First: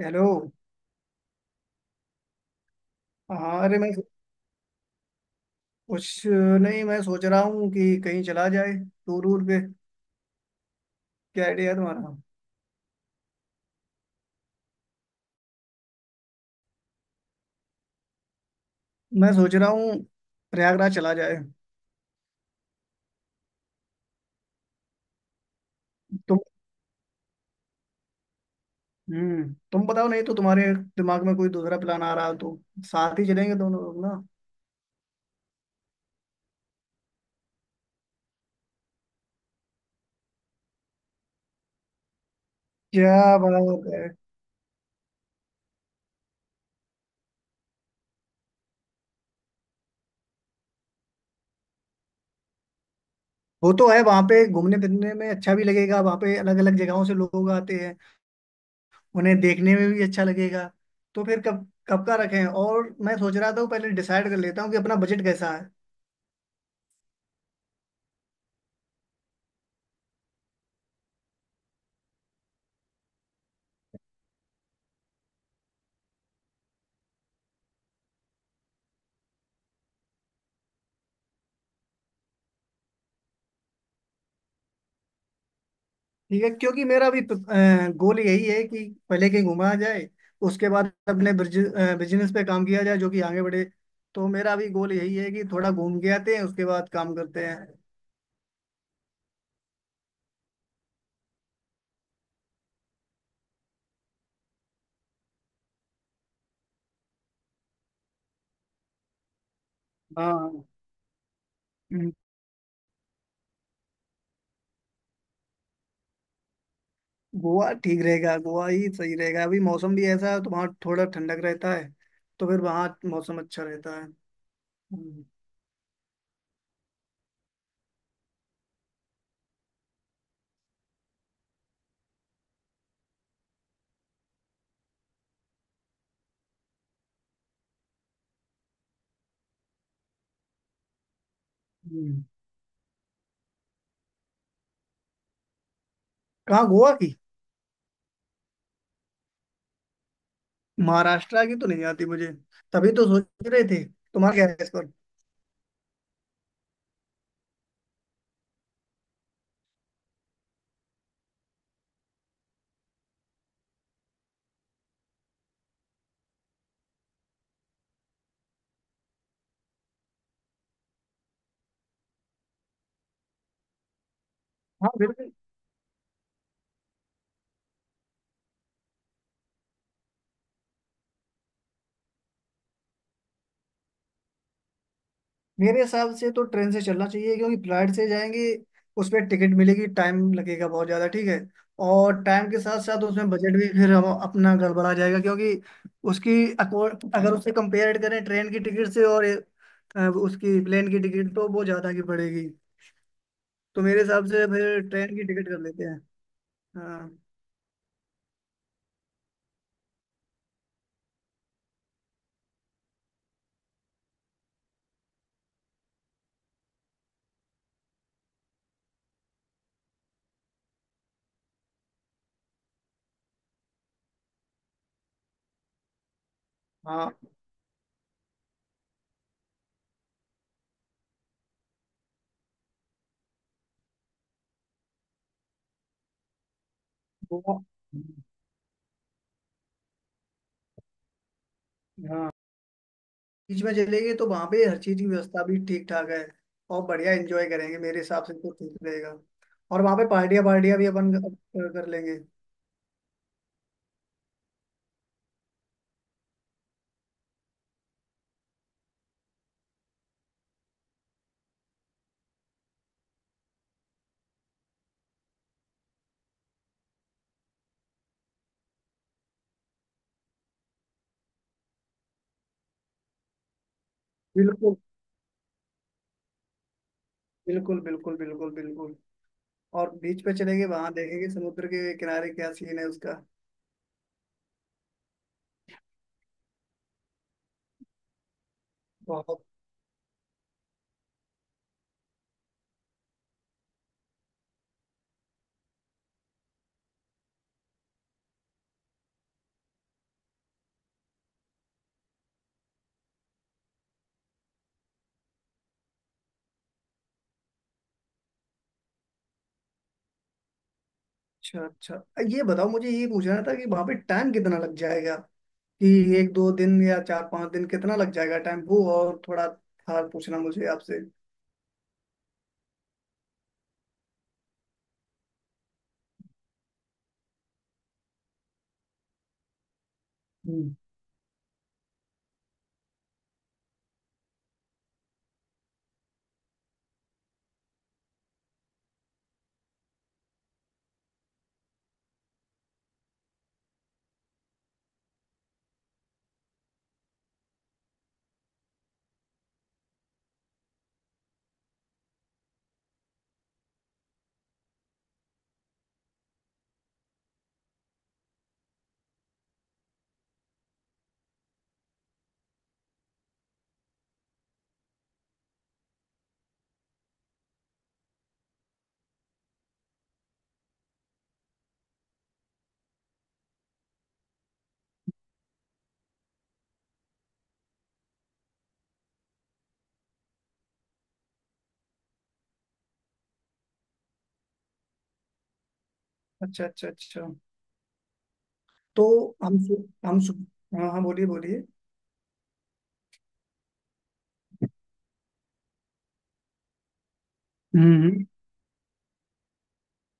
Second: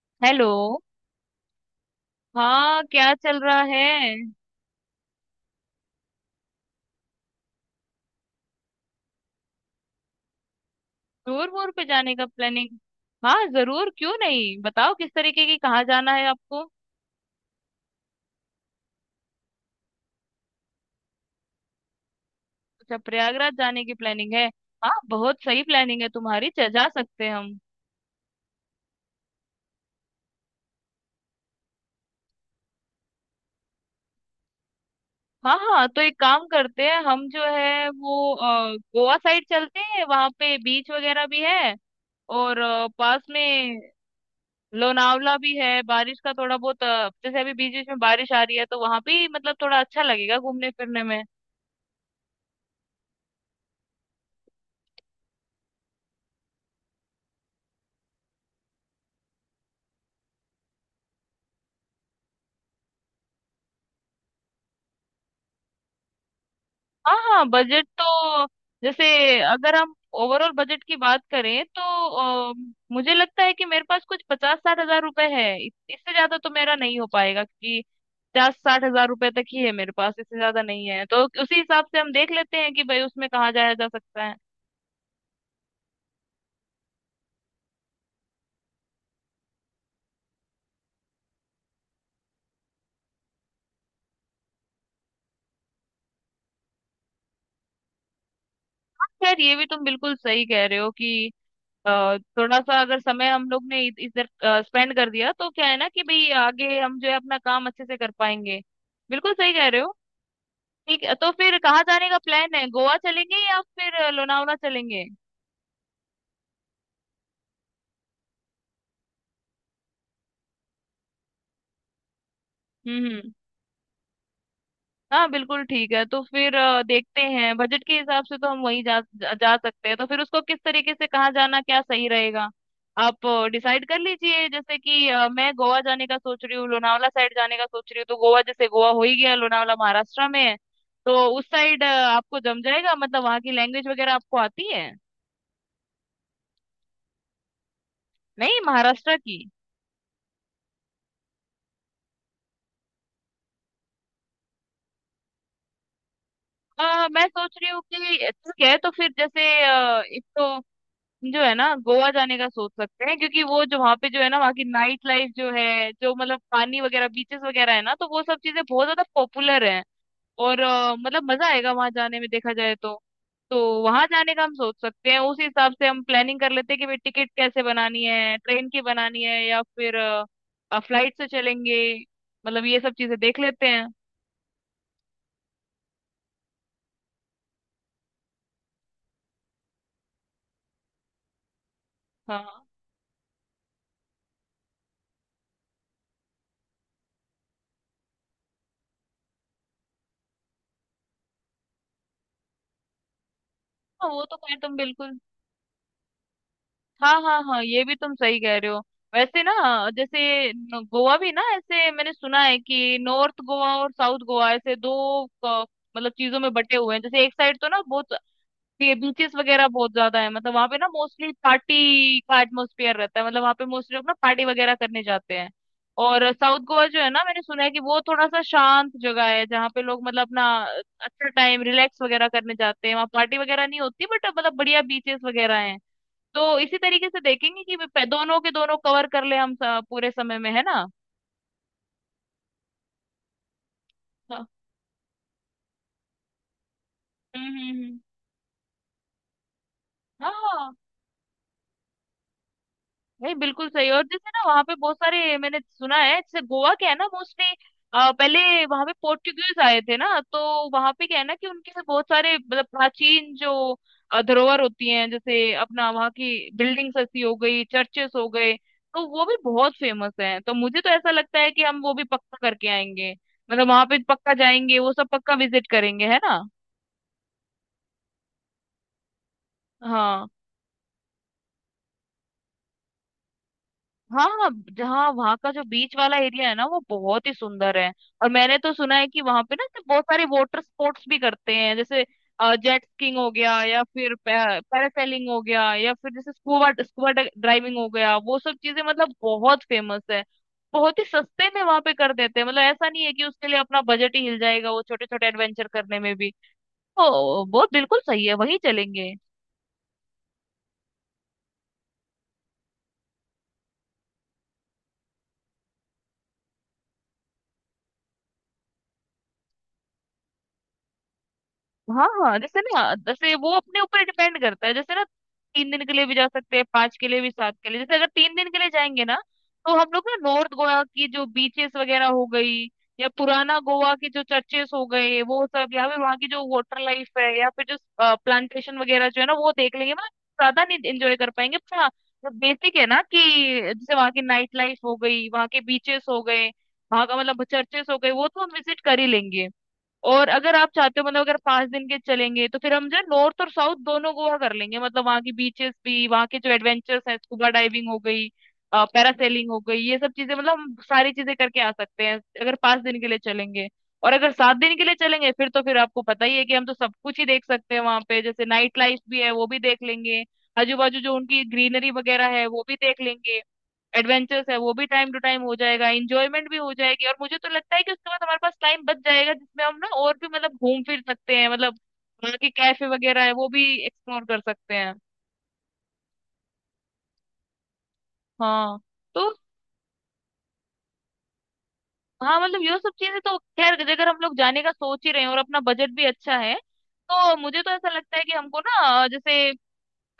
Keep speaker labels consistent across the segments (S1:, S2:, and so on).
S1: Hello.
S2: Hello. हाँ, क्या चल रहा
S1: हाँ, अरे
S2: है?
S1: मैं कुछ नहीं, मैं सोच रहा हूँ कि कहीं चला जाए, टूर वूर पे। क्या
S2: टूर वूर
S1: आइडिया है
S2: पे जाने
S1: तुम्हारा?
S2: का प्लानिंग। हाँ, जरूर क्यों नहीं। बताओ किस तरीके की, कहाँ जाना है आपको।
S1: मैं सोच रहा हूँ प्रयागराज चला जाए।
S2: अच्छा, प्रयागराज जाने की प्लानिंग है। हाँ, बहुत सही प्लानिंग है
S1: तुम
S2: तुम्हारी। जा सकते हैं हम।
S1: तुम बताओ, नहीं तो तुम्हारे दिमाग में कोई दूसरा प्लान आ रहा हो तो, साथ ही चलेंगे दोनों लोग ना।
S2: हाँ हाँ, तो एक काम करते हैं, हम जो है वो गोवा साइड चलते हैं। वहाँ पे बीच वगैरह भी है। और पास
S1: क्या
S2: में
S1: बात है।
S2: लोनावला भी है। बारिश का थोड़ा बहुत जैसे अभी बीच बीच में बारिश आ रही है, तो वहां भी मतलब थोड़ा अच्छा लगेगा घूमने फिरने में।
S1: वो तो है, वहाँ पे घूमने फिरने में अच्छा भी लगेगा। वहाँ पे अलग अलग जगहों से लोग आते हैं, उन्हें देखने में भी अच्छा लगेगा। तो फिर कब कब का रखें, और मैं सोच रहा था वो पहले डिसाइड कर लेता हूँ कि अपना बजट कैसा है।
S2: हाँ हाँ, बजट तो जैसे अगर हम ओवरऑल बजट की बात करें तो अ, मुझे लगता है कि मेरे पास कुछ 50-60 हजार रुपए है। इससे ज्यादा तो मेरा नहीं हो पाएगा, क्योंकि 50-60 हजार रुपए तक ही है मेरे पास। इससे ज्यादा नहीं है, तो उसी हिसाब से हम देख लेते हैं कि भाई उसमें कहाँ जाया जा सकता है।
S1: ठीक है, क्योंकि मेरा भी गोल यही है कि पहले कहीं घुमा जाए, उसके बाद अपने बिजनेस पे काम किया जाए जो कि आगे बढ़े। तो मेरा भी गोल यही है कि थोड़ा घूम के आते हैं, उसके बाद काम करते हैं।
S2: हाँ, खैर ये भी तुम बिल्कुल सही कह रहे हो कि अ, थोड़ा सा अगर समय हम लोग ने इधर स्पेंड कर दिया तो क्या है ना, कि भाई आगे हम जो है अपना काम अच्छे से कर पाएंगे। बिल्कुल सही कह रहे हो।
S1: हाँ।
S2: ठीक है, तो फिर कहाँ जाने
S1: हम्म,
S2: का प्लान है? गोवा चलेंगे या फिर लोनावला चलेंगे?
S1: गोवा ठीक रहेगा, गोवा ही सही रहेगा। अभी मौसम भी ऐसा है तो वहाँ थोड़ा ठंडक रहता है, तो फिर वहाँ
S2: हम्म।
S1: मौसम अच्छा रहता है। हम्म,
S2: हाँ बिल्कुल ठीक है, तो फिर देखते हैं बजट के हिसाब से तो हम वहीं जा, जा जा सकते हैं। तो फिर उसको किस तरीके से कहाँ जाना, क्या सही रहेगा। आप डिसाइड कर लीजिए। जैसे कि मैं गोवा जाने का सोच रही हूँ, लोनावला साइड जाने का सोच रही हूँ। तो गोवा जैसे गोवा हो ही गया, लोनावला महाराष्ट्र में है। तो उस साइड
S1: हम्म।
S2: आपको जम जाएगा, मतलब वहाँ की लैंग्वेज वगैरह आपको आती है?
S1: कहाँ, गोवा की?
S2: नहीं, महाराष्ट्र की।
S1: महाराष्ट्र की तो नहीं आती मुझे। तभी तो सोच रहे थे, तुम्हारा क्या है इस पर।
S2: मैं सोच रही हूँ कि ठीक है, तो फिर जैसे एक तो जो है ना, गोवा जाने का सोच सकते हैं, क्योंकि वो जो वहाँ पे जो है ना, वहाँ की नाइट लाइफ जो है, जो मतलब पानी वगैरह बीचेस वगैरह है ना, तो वो सब चीजें बहुत ज्यादा पॉपुलर हैं। और मतलब मजा आएगा वहां जाने में देखा जाए तो। तो वहां जाने का हम सोच
S1: हाँ,
S2: सकते हैं,
S1: बिल्कुल।
S2: उस हिसाब से हम प्लानिंग कर लेते हैं कि भाई टिकट कैसे बनानी है, ट्रेन की बनानी है या फिर फ्लाइट से चलेंगे। मतलब ये सब चीजें देख लेते हैं।
S1: मेरे हिसाब से तो ट्रेन से चलना चाहिए, क्योंकि फ्लाइट से जाएंगे उस पर टिकट मिलेगी, टाइम लगेगा बहुत ज़्यादा। ठीक है। और टाइम के
S2: हाँ
S1: साथ साथ उसमें बजट भी फिर हम अपना गड़बड़ा जाएगा, क्योंकि उसकी अको- अगर उसे कंपेयर करें ट्रेन की टिकट से और उसकी प्लेन की टिकट, तो वो ज़्यादा की पड़ेगी। तो मेरे
S2: हाँ, वो
S1: हिसाब
S2: तो
S1: से
S2: खैर तुम
S1: फिर ट्रेन
S2: बिल्कुल।
S1: की टिकट कर लेते हैं। हाँ,
S2: हाँ हाँ हाँ, ये भी तुम सही कह रहे हो। वैसे ना, जैसे गोवा भी ना, ऐसे मैंने सुना है कि नॉर्थ गोवा और साउथ गोवा ऐसे दो अ, मतलब चीजों में बटे हुए हैं। जैसे एक साइड तो ना बहुत बीचेस वगैरह बहुत ज्यादा है, मतलब वहाँ पे ना मोस्टली पार्टी का एटमोस्फेयर रहता है, मतलब वहाँ पे मोस्टली लोग ना पार्टी वगैरह करने जाते हैं। और साउथ गोवा जो है
S1: हाँ।
S2: ना, मैंने सुना है कि वो थोड़ा सा शांत जगह है जहाँ पे लोग मतलब अपना अच्छा टाइम रिलैक्स वगैरह करने जाते हैं। वहाँ पार्टी वगैरह नहीं होती, बट मतलब बढ़िया बीचेस वगैरह हैं। तो इसी तरीके से
S1: गोवा-
S2: देखेंगे कि दोनों के दोनों कवर कर ले हम पूरे समय में, है ना।
S1: हाँ, बीच में चलेंगे तो वहां
S2: हाँ।
S1: पे हर चीज की व्यवस्था भी ठीक ठाक है, और बढ़िया
S2: हम्म
S1: एंजॉय
S2: हम्म
S1: करेंगे।
S2: हम्म।
S1: मेरे हिसाब से तो ठीक रहेगा। और वहां पे पार्टियां
S2: हाँ,
S1: पार्टियां भी अपन कर कर लेंगे।
S2: नहीं बिल्कुल सही। और जैसे ना, वहां पे बहुत सारे मैंने सुना है, जैसे गोवा क्या है ना मोस्टली, पहले वहां पे पोर्टुगीज आए थे ना, तो वहां पे क्या है ना कि उनके से बहुत सारे मतलब प्राचीन जो धरोहर होती हैं। जैसे अपना वहाँ की बिल्डिंग्स ऐसी हो गई, चर्चेस हो गए। तो वो भी बहुत फेमस हैं, तो मुझे तो ऐसा लगता है कि हम वो भी पक्का करके आएंगे। मतलब वहां पे पक्का
S1: बिल्कुल,
S2: जाएंगे, वो सब पक्का विजिट करेंगे, है ना।
S1: बिल्कुल, बिल्कुल, बिल्कुल, बिल्कुल। और बीच
S2: हाँ
S1: पे चलेंगे, वहां देखेंगे समुद्र के किनारे क्या सीन है उसका।
S2: हाँ हाँ, जहाँ वहाँ का जो बीच वाला एरिया है ना, वो बहुत ही सुंदर है। और मैंने तो सुना है कि वहां
S1: बहुत।
S2: पे ना ऐसे बहुत सारे वाटर स्पोर्ट्स भी करते हैं, जैसे जेट स्कीइंग हो गया या फिर पैरासेलिंग हो गया या फिर जैसे स्कूबा स्कूबा ड्राइविंग हो गया, वो सब चीजें मतलब बहुत फेमस है। बहुत ही सस्ते में वहां पे कर देते हैं, मतलब ऐसा नहीं है कि उसके लिए अपना बजट ही हिल जाएगा, वो छोटे छोटे एडवेंचर करने में भी। तो वो बिल्कुल सही है, वहीं चलेंगे।
S1: अच्छा, अच्छा। ये बताओ, मुझे ये पूछना था कि वहां पे टाइम कितना लग जाएगा, कि एक दो दिन या चार पांच दिन कितना लग जाएगा टाइम, वो और थोड़ा था पूछना मुझे आपसे।
S2: हाँ हाँ, जैसे ना जैसे वो अपने ऊपर डिपेंड करता है जैसे ना। 3 दिन के लिए भी जा सकते हैं, 5 के लिए भी, 7 के लिए। जैसे अगर 3 दिन के लिए जाएंगे ना, तो हम लोग ना नॉर्थ
S1: हम्म।
S2: गोवा की जो बीचेस वगैरह हो गई, या पुराना गोवा के जो चर्चेस हो गए वो सब, या फिर वहाँ की जो वाटर लाइफ है या फिर जो प्लांटेशन वगैरह जो है ना, वो देख लेंगे। मतलब ज्यादा नहीं एंजॉय कर पाएंगे, पर हाँ, जो बेसिक है ना कि जैसे वहाँ की नाइट लाइफ हो गई, वहाँ के बीचेस हो गए, वहाँ का मतलब चर्चेस हो गए, वो तो हम विजिट कर ही लेंगे। और अगर आप चाहते हो, मतलब अगर 5 दिन के चलेंगे तो फिर हम जो है नॉर्थ और साउथ दोनों गोवा कर लेंगे, मतलब वहाँ की बीचेस भी, वहाँ के जो एडवेंचर्स हैं, स्कूबा डाइविंग हो गई, पैरासेलिंग हो गई, ये सब चीजें मतलब हम सारी चीजें करके आ सकते हैं अगर 5 दिन के लिए चलेंगे। और अगर 7 दिन के लिए चलेंगे फिर, तो फिर आपको पता ही है कि हम तो सब कुछ ही देख सकते हैं वहां पे। जैसे नाइट लाइफ भी है वो भी देख लेंगे, आजू बाजू जो उनकी ग्रीनरी वगैरह है वो भी देख लेंगे, एडवेंचर्स है वो भी टाइम टू टाइम हो जाएगा, इंजॉयमेंट भी हो जाएगी। और मुझे तो लगता है कि उसके बाद हमारे पास टाइम बच जाएगा, जिसमें हम ना और भी मतलब घूम फिर सकते हैं, मतलब वहाँ के कैफे वगैरह है वो भी एक्सप्लोर कर सकते हैं।
S1: अच्छा, अच्छा, अच्छा।
S2: हाँ।
S1: तो
S2: तो
S1: हम सु- हम सु- हाँ, हाँ, बोलिए, बोलिए।
S2: हाँ, मतलब ये सब चीजें तो खैर, अगर हम लोग जाने का सोच ही रहे हैं और अपना बजट भी अच्छा है, तो मुझे तो ऐसा लगता है
S1: हम्म,
S2: कि हमको ना जैसे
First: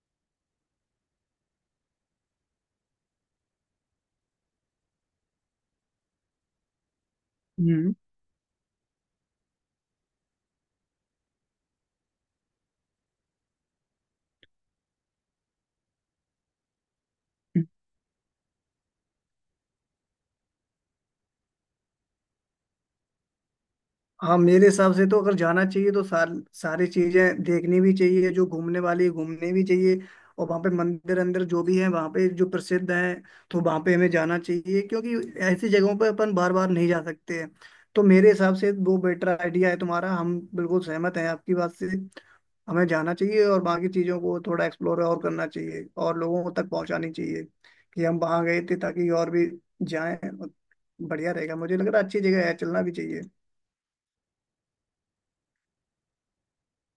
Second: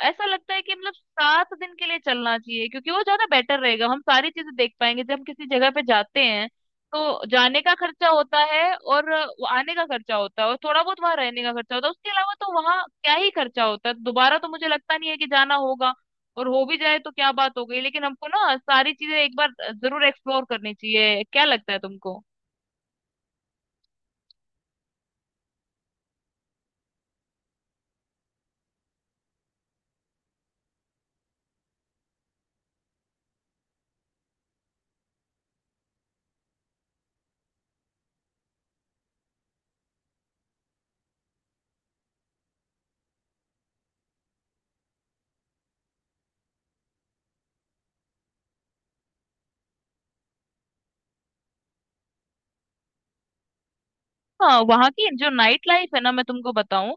S2: ऐसा लगता है कि मतलब 7 दिन के लिए चलना चाहिए, क्योंकि वो ज्यादा बेटर रहेगा, हम सारी चीजें देख पाएंगे। जब हम किसी जगह पे जाते हैं तो जाने का
S1: हम्म,
S2: खर्चा होता है और वो आने का खर्चा होता है और थोड़ा बहुत वहां रहने का खर्चा होता है, उसके अलावा तो वहां क्या ही खर्चा होता है। दोबारा तो मुझे लगता नहीं है कि जाना होगा, और हो भी जाए तो क्या बात हो
S1: हम्म।
S2: गई। लेकिन हमको ना सारी चीजें एक बार जरूर एक्सप्लोर करनी चाहिए। क्या लगता है तुमको?
S1: हाँ, मेरे हिसाब से तो अगर जाना चाहिए तो सारी चीजें देखनी भी चाहिए, जो घूमने वाली है घूमनी भी चाहिए। और वहाँ पे मंदिर अंदर जो भी है वहाँ पे जो प्रसिद्ध है, तो वहाँ पे हमें जाना चाहिए, क्योंकि ऐसी जगहों पे अपन बार बार नहीं जा सकते हैं। तो मेरे हिसाब से वो बेटर आइडिया है तुम्हारा, हम बिल्कुल सहमत हैं आपकी बात से। हमें जाना चाहिए, और बाकी चीज़ों को थोड़ा एक्सप्लोर और करना चाहिए, और लोगों तक पहुंचानी चाहिए कि हम वहाँ गए थे, ताकि और भी जाएं। और बढ़िया रहेगा, मुझे लग रहा है अच्छी जगह है, चलना भी चाहिए।
S2: हाँ, वहाँ की जो नाइट लाइफ है ना, मैं तुमको बताऊं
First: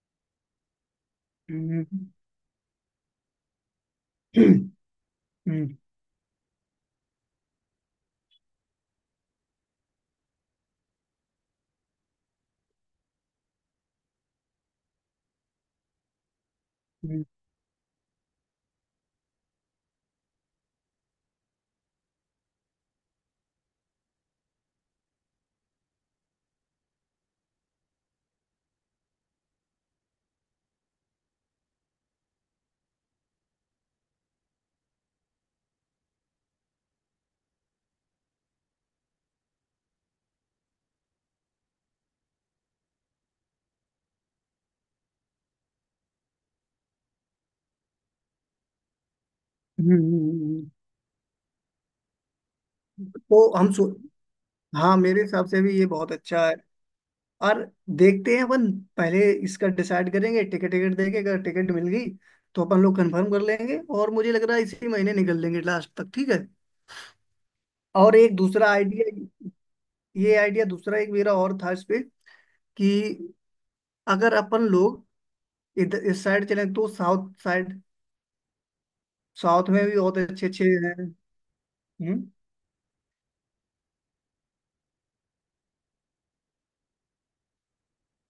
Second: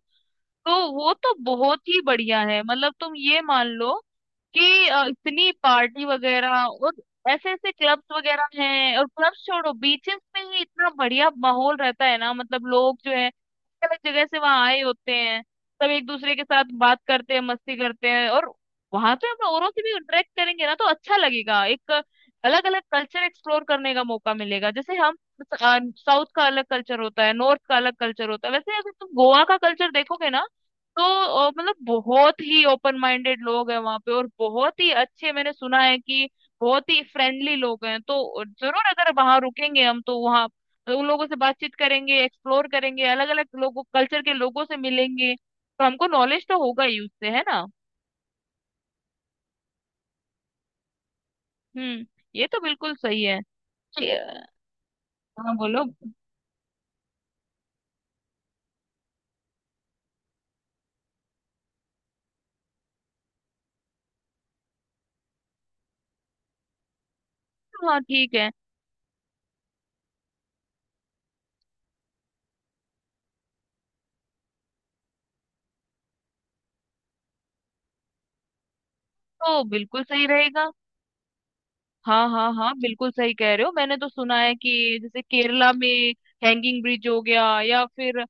S2: तो वो तो
S1: हम्म,
S2: बहुत ही बढ़िया है। मतलब तुम ये मान लो
S1: हम्म,
S2: कि इतनी
S1: हम्म,
S2: पार्टी वगैरह और ऐसे ऐसे क्लब्स वगैरह हैं। और क्लब्स छोड़ो, बीचेस पे ही इतना बढ़िया माहौल रहता है ना, मतलब लोग जो है अलग जगह से वहां आए होते हैं, सब एक दूसरे के साथ बात करते हैं, मस्ती करते हैं। और वहां पे हम औरों से भी इंटरेक्ट करेंगे ना, तो अच्छा लगेगा, एक अलग अलग कल्चर एक्सप्लोर करने का मौका मिलेगा। जैसे हम साउथ का अलग कल्चर होता है, नॉर्थ का अलग कल्चर होता है, वैसे अगर तुम गोवा का कल्चर देखोगे ना, तो मतलब बहुत ही ओपन माइंडेड लोग हैं वहां पे। और बहुत ही अच्छे, मैंने सुना है कि बहुत ही फ्रेंडली लोग हैं। तो जरूर अगर वहां रुकेंगे हम तो वहां तो उन लोगों से बातचीत करेंगे, एक्सप्लोर करेंगे, अलग अलग लोगों कल्चर के लोगों से मिलेंगे, तो हमको नॉलेज तो होगा ही उससे, है ना।
S1: हम्म, हम्म।
S2: हम्म। ये तो बिल्कुल सही है।
S1: तो हम सो
S2: ये-
S1: हाँ, मेरे हिसाब
S2: हाँ
S1: से भी
S2: बोलो।
S1: ये बहुत अच्छा है। और देखते हैं अपन पहले इसका डिसाइड करेंगे, टिकट टिकट देके अगर टिकट मिल गई तो अपन लोग कंफर्म कर लेंगे, और मुझे लग रहा है इसी महीने निकल लेंगे लास्ट तक, ठीक है।
S2: हाँ
S1: और
S2: ठीक
S1: एक
S2: है,
S1: दूसरा आइडिया, ये आइडिया दूसरा एक मेरा और था इस पे, कि अगर अपन लोग इधर इस साइड चले, तो साउथ साइड,
S2: तो
S1: साउथ में भी
S2: बिल्कुल
S1: बहुत
S2: सही
S1: अच्छे अच्छे
S2: रहेगा।
S1: हैं।
S2: हाँ
S1: हम्म।
S2: हाँ हाँ, बिल्कुल सही कह रहे हो। मैंने तो सुना है कि जैसे केरला में हैंगिंग ब्रिज हो गया या फिर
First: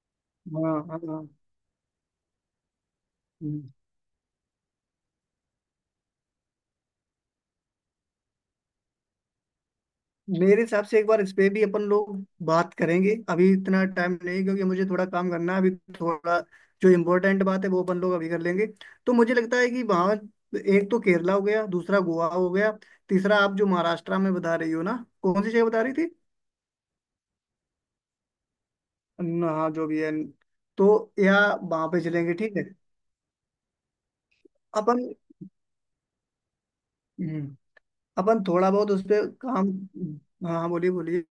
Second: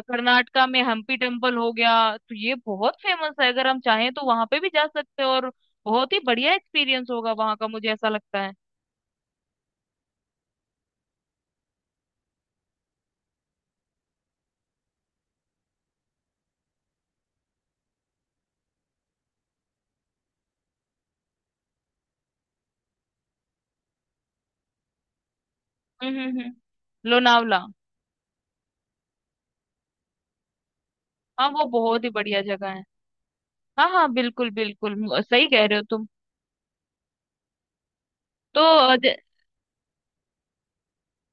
S2: कर्नाटका
S1: हाँ,
S2: में
S1: हाँ,
S2: हम्पी
S1: हाँ।
S2: टेम्पल हो गया, तो ये बहुत फेमस है। अगर
S1: हम्म।
S2: हम चाहें तो वहां पे भी जा सकते हैं, और बहुत ही बढ़िया एक्सपीरियंस होगा वहां का, मुझे ऐसा लगता है।
S1: मेरे हिसाब से एक बार इस पे भी अपन लोग बात करेंगे, अभी इतना टाइम नहीं क्योंकि मुझे थोड़ा काम करना है अभी। थोड़ा जो इम्पोर्टेंट बात है वो अपन लोग अभी कर लेंगे। तो मुझे लगता है कि वहाँ, एक तो केरला हो गया, दूसरा गोवा हो गया, तीसरा आप जो महाराष्ट्र में बता रही हो ना, कौन सी जगह बता रही थी?
S2: लोनावला।
S1: हाँ, जो भी है, तो या
S2: हाँ, वो
S1: वहां पे
S2: बहुत ही
S1: चलेंगे,
S2: बढ़िया
S1: ठीक है।
S2: जगह है। हाँ हाँ, बिल्कुल बिल्कुल
S1: अपन
S2: सही कह रहे हो तुम।
S1: हम्म, अपन
S2: तो
S1: थोड़ा बहुत
S2: अ,
S1: उस
S2: ज,
S1: पे काम। हाँ, हाँ, बोलिए, बोलिए।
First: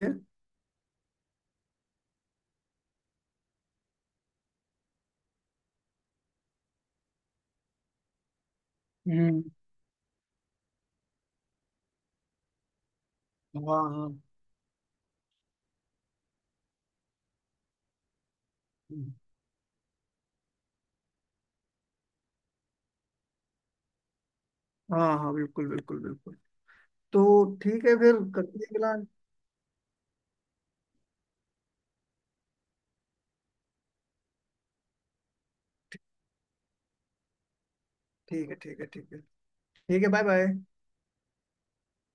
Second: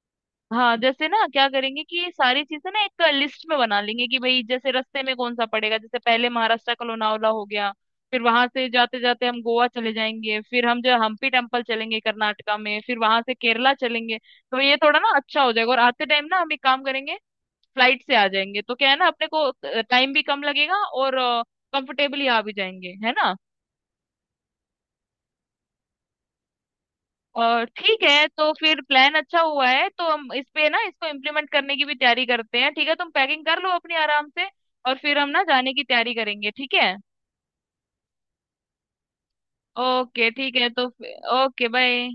S2: हाँ, जैसे ना क्या करेंगे कि ये सारी चीजें ना एक लिस्ट में बना लेंगे कि भाई जैसे रास्ते में कौन सा पड़ेगा। जैसे पहले महाराष्ट्र का लोनावला हो गया, फिर वहां से जाते जाते हम
S1: हम्म।
S2: गोवा चले जाएंगे, फिर हम जो हम्पी टेम्पल चलेंगे कर्नाटका में, फिर वहां से केरला
S1: हाँ, हाँ।
S2: चलेंगे। तो ये थोड़ा ना अच्छा हो जाएगा। और आते टाइम ना हम एक काम करेंगे, फ्लाइट से आ जाएंगे, तो क्या है ना,
S1: हम्म,
S2: अपने को टाइम भी कम लगेगा और कंफर्टेबली आ भी जाएंगे, है ना।
S1: हाँ, हाँ, बिल्कुल, बिल्कुल, बिल्कुल। तो
S2: और
S1: ठीक है,
S2: ठीक
S1: फिर
S2: है, तो
S1: करते हैं
S2: फिर
S1: प्लान।
S2: प्लान अच्छा हुआ है, तो हम इस पे ना इसको इम्प्लीमेंट करने की भी तैयारी करते हैं। ठीक है, तुम पैकिंग कर लो अपनी आराम से और फिर हम ना जाने की तैयारी करेंगे, ठीक है।
S1: ठीक है, ठीक है, ठीक है। ठीक है, बाय
S2: ओके
S1: बाय।
S2: ठीक है तो। Okay, bye.